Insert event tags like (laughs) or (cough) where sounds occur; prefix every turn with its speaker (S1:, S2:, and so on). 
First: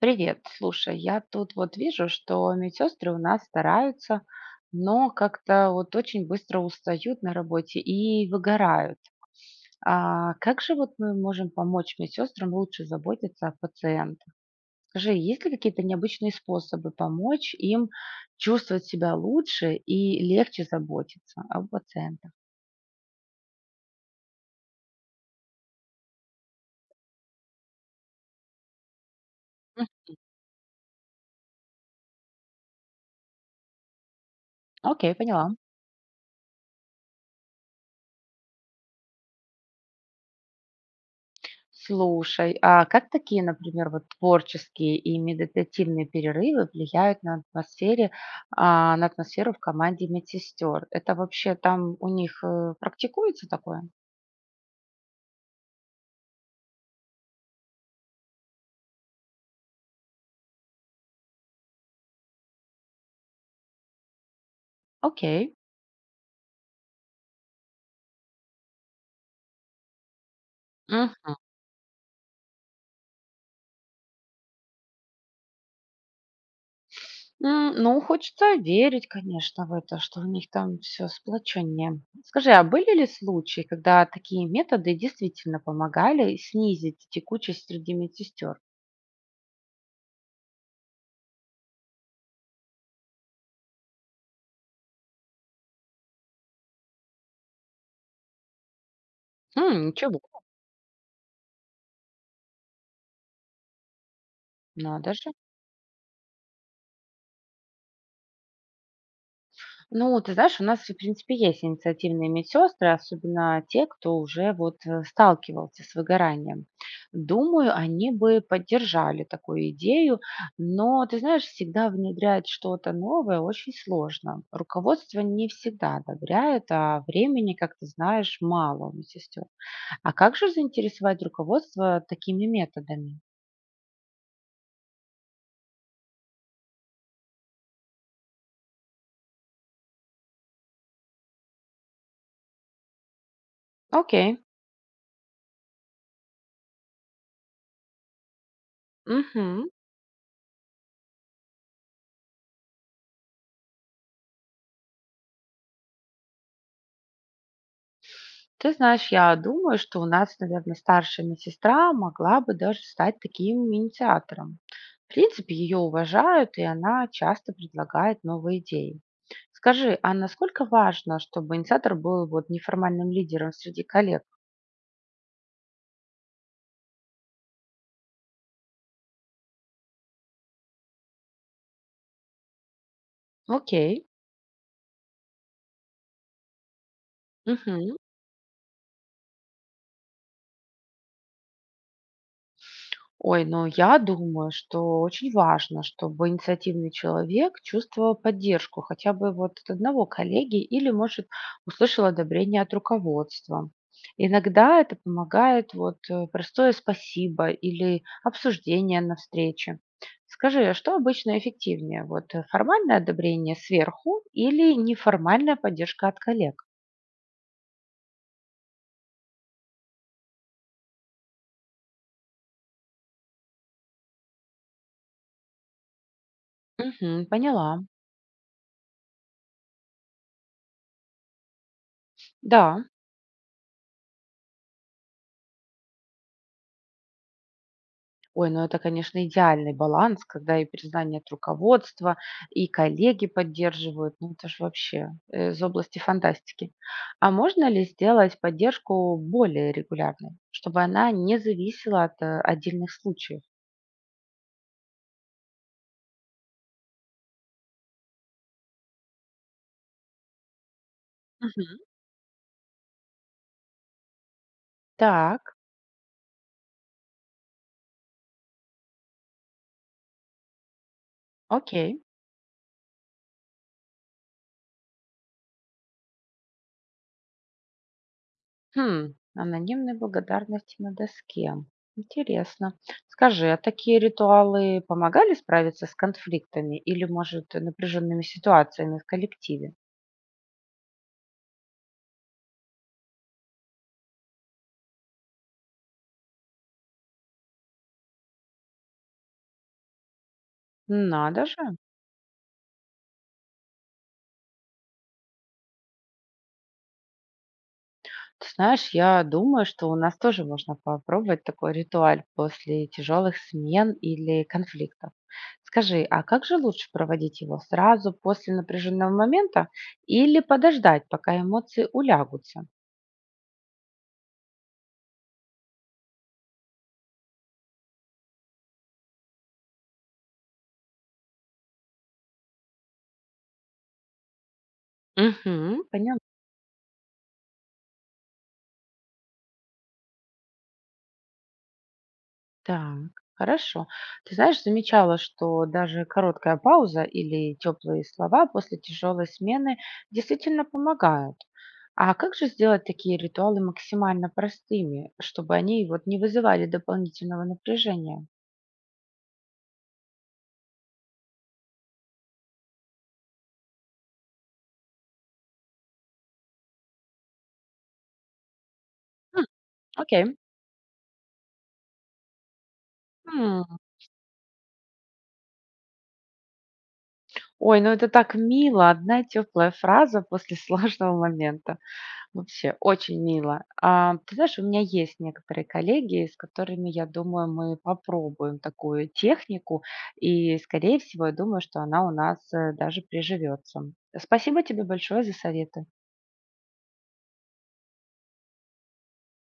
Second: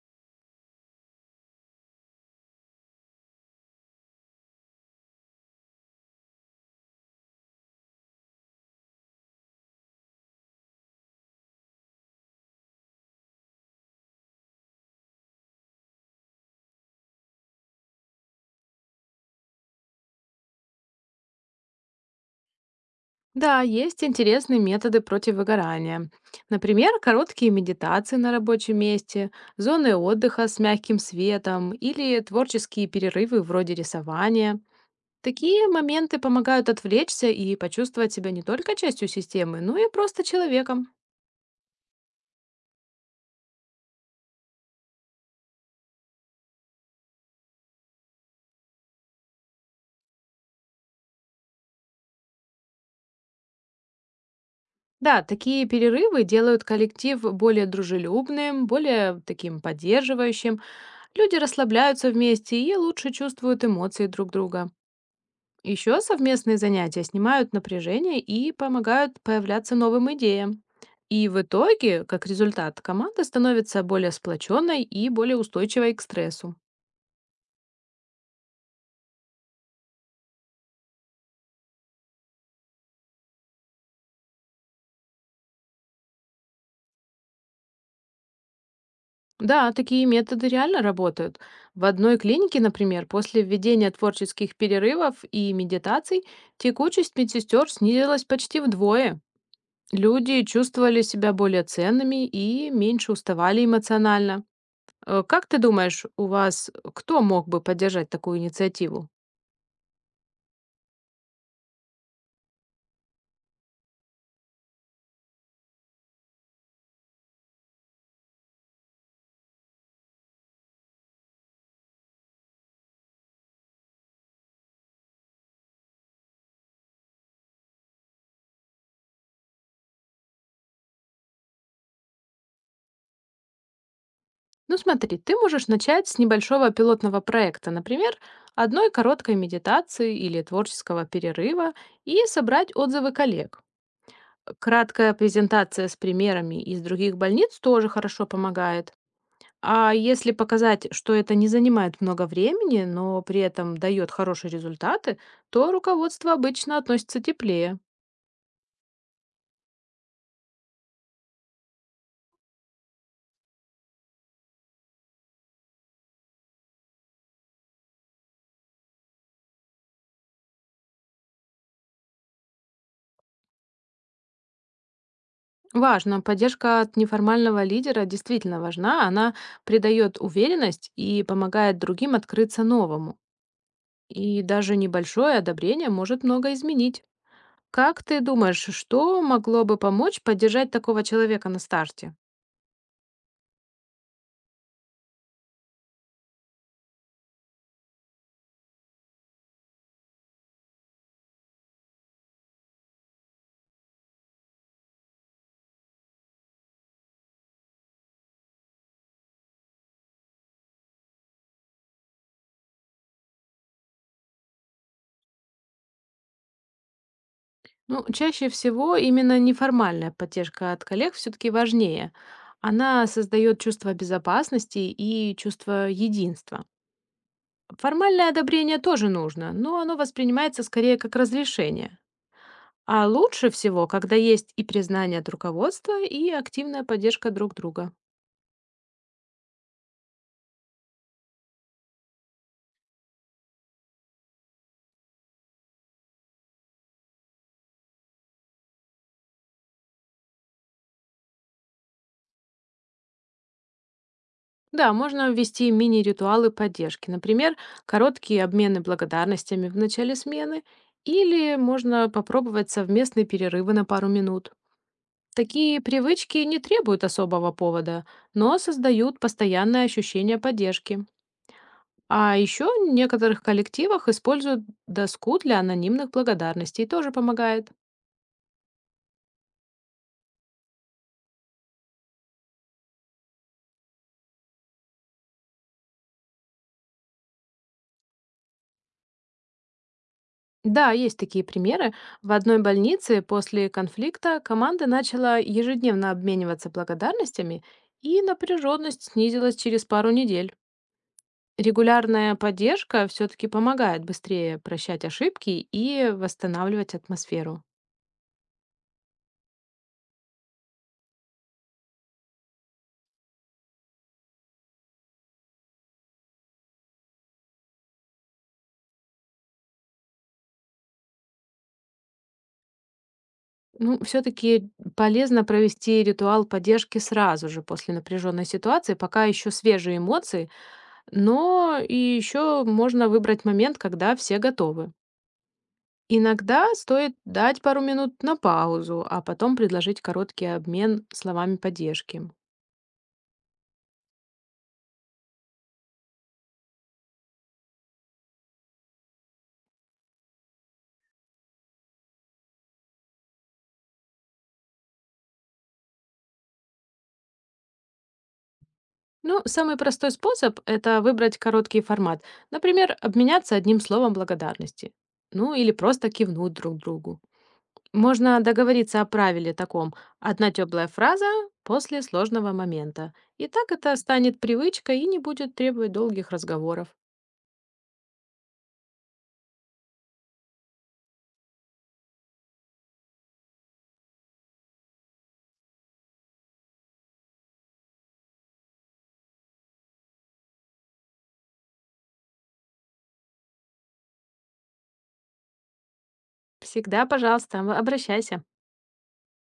S1: Привет, слушай, я тут вот вижу, что медсестры у нас стараются, но как-то вот очень быстро устают на работе и выгорают. А как же вот мы можем помочь медсестрам лучше заботиться о пациентах? Скажи, есть ли какие-то необычные способы помочь им чувствовать себя лучше и легче заботиться о пациентах?
S2: Да, есть интересные методы против выгорания. Например, короткие медитации на рабочем месте,
S1: М,
S2: зоны отдыха с мягким светом или творческие перерывы вроде рисования.
S1: окей, поняла.
S2: Такие моменты помогают отвлечься и почувствовать себя не только частью системы, но и просто человеком.
S1: Слушай, а как такие, например, вот творческие и медитативные перерывы влияют на атмосфере, а, на атмосферу в команде медсестер? Это вообще там у них практикуется такое?
S2: Да, такие перерывы делают коллектив более дружелюбным, более таким поддерживающим. Люди расслабляются вместе и лучше чувствуют эмоции друг друга.
S1: Окей.
S2: Еще совместные занятия снимают напряжение и помогают появляться новым идеям.
S1: М,
S2: И в итоге, как результат, команда становится более сплоченной и более устойчивой к стрессу.
S1: Ну, хочется верить, конечно, в это, что у них там все сплоченнее. Скажи, а были ли случаи, когда такие методы действительно помогали снизить текучесть среди медсестер?
S2: Да, такие методы реально работают. В одной клинике, например, после введения творческих перерывов и медитаций текучесть медсестер снизилась почти вдвое.
S1: М, ничего,
S2: Люди чувствовали себя более ценными и меньше уставали эмоционально.
S1: надо же.
S2: Как ты думаешь, у вас кто мог бы поддержать такую инициативу?
S1: Ну, ты знаешь, у нас, в принципе, есть инициативные медсестры, особенно те, кто уже вот сталкивался с выгоранием. Думаю, они бы поддержали такую идею, но, ты знаешь, всегда внедрять что-то новое очень сложно. Руководство не всегда одобряет, а времени, как ты знаешь, мало у медсестер. А как же заинтересовать руководство такими методами?
S2: Ну смотри, ты можешь начать с небольшого пилотного проекта, например, одной короткой медитации или творческого перерыва и собрать отзывы коллег.
S1: Окей.
S2: Краткая презентация с примерами из других больниц тоже хорошо помогает.
S1: Мгм.
S2: А если показать, что это не занимает много времени, но при этом дает хорошие результаты, то руководство обычно относится теплее.
S1: Ты знаешь, я думаю, что у нас, наверное, старшая медсестра могла бы даже стать таким инициатором. В принципе, ее уважают, и она часто предлагает новые идеи. Скажи, а насколько важно, чтобы инициатор был вот неформальным лидером среди коллег?
S2: Важно. Поддержка от неформального лидера действительно важна. Она придает уверенность и помогает другим открыться новому.
S1: Окей.
S2: И даже небольшое одобрение может много изменить.
S1: Мгм.
S2: Как ты думаешь, что могло бы помочь поддержать такого человека на старте?
S1: Ой, ну я думаю, что очень важно, чтобы инициативный человек чувствовал поддержку хотя бы вот от одного коллеги или, может, услышал одобрение от руководства. Иногда это помогает вот простое спасибо или обсуждение на встрече. Скажи, а что обычно эффективнее? Вот формальное одобрение сверху или неформальная поддержка от коллег?
S2: Ну, чаще всего именно неформальная поддержка от коллег все-таки важнее. Она создает чувство безопасности и чувство единства.
S1: Мгм, поняла.
S2: Формальное одобрение тоже нужно, но оно воспринимается скорее как разрешение.
S1: Да.
S2: А лучше всего, когда есть и признание от руководства, и активная поддержка друг друга.
S1: Ой, ну это, конечно, идеальный баланс, когда и признание от руководства, и коллеги поддерживают. Ну это ж вообще из области фантастики. А можно ли сделать поддержку более регулярной, чтобы она не зависела от отдельных случаев?
S2: Да, можно ввести мини-ритуалы поддержки. Например, короткие обмены благодарностями в начале смены или
S1: Мгм.
S2: можно попробовать совместные перерывы на пару минут.
S1: Так,
S2: Такие привычки не требуют особого повода, но создают постоянное ощущение поддержки.
S1: окей.
S2: А еще в некоторых коллективах используют доску для анонимных благодарностей, тоже помогает.
S1: Хм, анонимные благодарности на доске. Интересно. Скажи, а такие ритуалы помогали справиться с конфликтами или, может, напряженными ситуациями в коллективе?
S2: Да, есть такие примеры. В одной больнице после конфликта команда начала ежедневно обмениваться благодарностями, и напряженность снизилась через пару недель.
S1: Надо же.
S2: Регулярная поддержка все-таки помогает быстрее прощать ошибки и восстанавливать атмосферу.
S1: Ты знаешь, я думаю, что у нас тоже можно попробовать такой ритуаль после тяжелых смен или конфликтов. Скажи, а как же лучше проводить его сразу после напряженного момента или подождать, пока эмоции улягутся?
S2: Ну, все-таки полезно провести ритуал поддержки сразу же после напряженной ситуации, пока еще свежие эмоции, но и еще можно выбрать момент, когда все готовы.
S1: Угу, поняла.
S2: Иногда стоит дать пару минут на паузу, а потом предложить короткий обмен словами поддержки.
S1: Так, хорошо. Ты знаешь, замечала, что даже короткая пауза или теплые слова после тяжелой смены действительно помогают. А как же сделать такие ритуалы максимально простыми, чтобы они вот не вызывали дополнительного напряжения?
S2: Ну, самый простой способ– это выбрать короткий формат. Например, обменяться одним словом благодарности. Ну, или просто кивнуть друг другу. Можно договориться о
S1: М,
S2: правиле таком
S1: окей.
S2: «одна теплая фраза после сложного момента». И так
S1: М,
S2: это станет привычкой и не будет требовать долгих разговоров.
S1: ой, ну это так мило, одна теплая фраза после (laughs) сложного момента. Вообще очень мило. А, ты знаешь, у меня есть некоторые коллеги, с которыми, я думаю, мы попробуем такую технику, и, скорее всего, я думаю, что она у нас, даже приживется. Спасибо тебе большое за советы.
S2: Всегда, пожалуйста, обращайся.